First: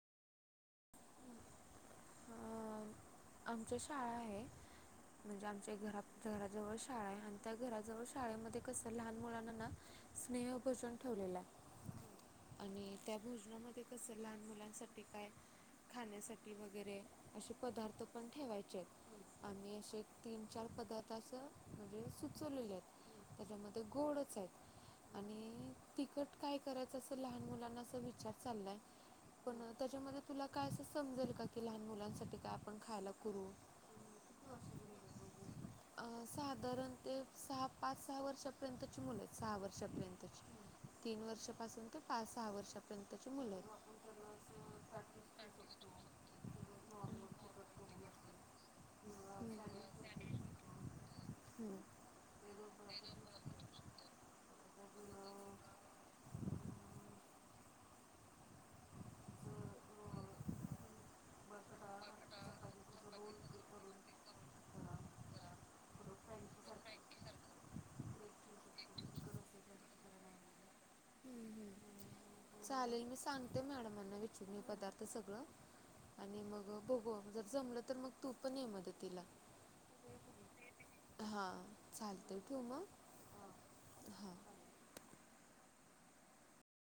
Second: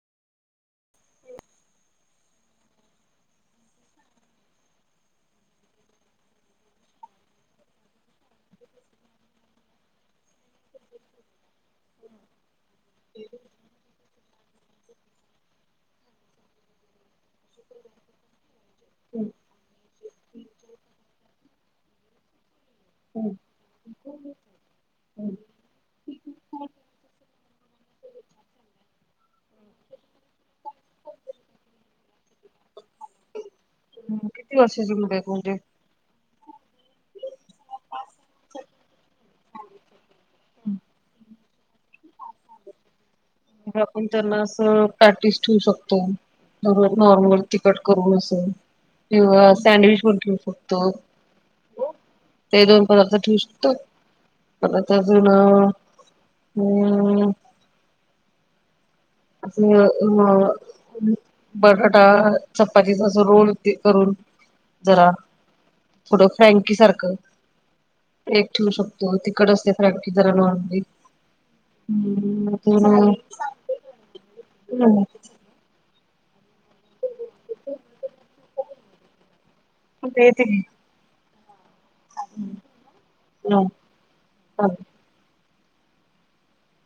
अ आमच्या शाळा आहे. म्हणजे आमच्या घरा घराजवळ शाळा आहे आणि त्या घराजवळ शाळेमध्ये कसं लहान मुलांना ना स्नेहल भोजन ठेवलेलं आहे आणि त्या भोजनामध्ये कसं लहान मुलांसाठी काय? खाण्यासाठी वगैरे असे पदार्थ पण ठेवायचे आम्ही असे, तीन चार पदार्थ असं म्हणजे सुचवलेले आहेत. हम् त्याच्यामध्ये गोडच आहेत आणि तिकट काय करायचं असं लहान मुलांना अस विचार चाललाय. पण त्याच्यामध्ये तुला काय असं समजेल का? की लहान मुलांसाठी काय आपण खायला करू किती वर्षाचे मुलं आहेत तुमचे? साधारण ते सहा पाच सहा वर्षापर्यंतची मुलं आहेत सहा वर्षापर्यंतची. तीन वर्षापासून ते पाच सहा वर्षापर्यंतची मुलं हो आपण त्यांना [unintelligible] ठेवू शकतो. किंवा जरूर नॉर्मल फुकट तिखट देऊ करून अस शकतो. किंवा सँडविच पण ठेवू शकतो हम्म. ते पण ते दोन आपण देऊ पदार्थ ठेवू शकतो. परत अजून हम्म. अ ह [unintelligible] [inaudible] बटाटा चपातीचा अस रोल करून जरा कुठं फ्रँकी सारखं एक ठेवू ब्रेक शकतो तिकड ती असते गरज आहे त्यांची फ्रँकी जरा नाही नॉर्मली हम्म हम्म हम्म चालेल अजून मी सांगते मॅडमांना विचरून पदार्थ सगळं आणि मग बोग जर जमलं तर मग तू पण ये मदतिला देते. हा चालत ठेव मग हा हां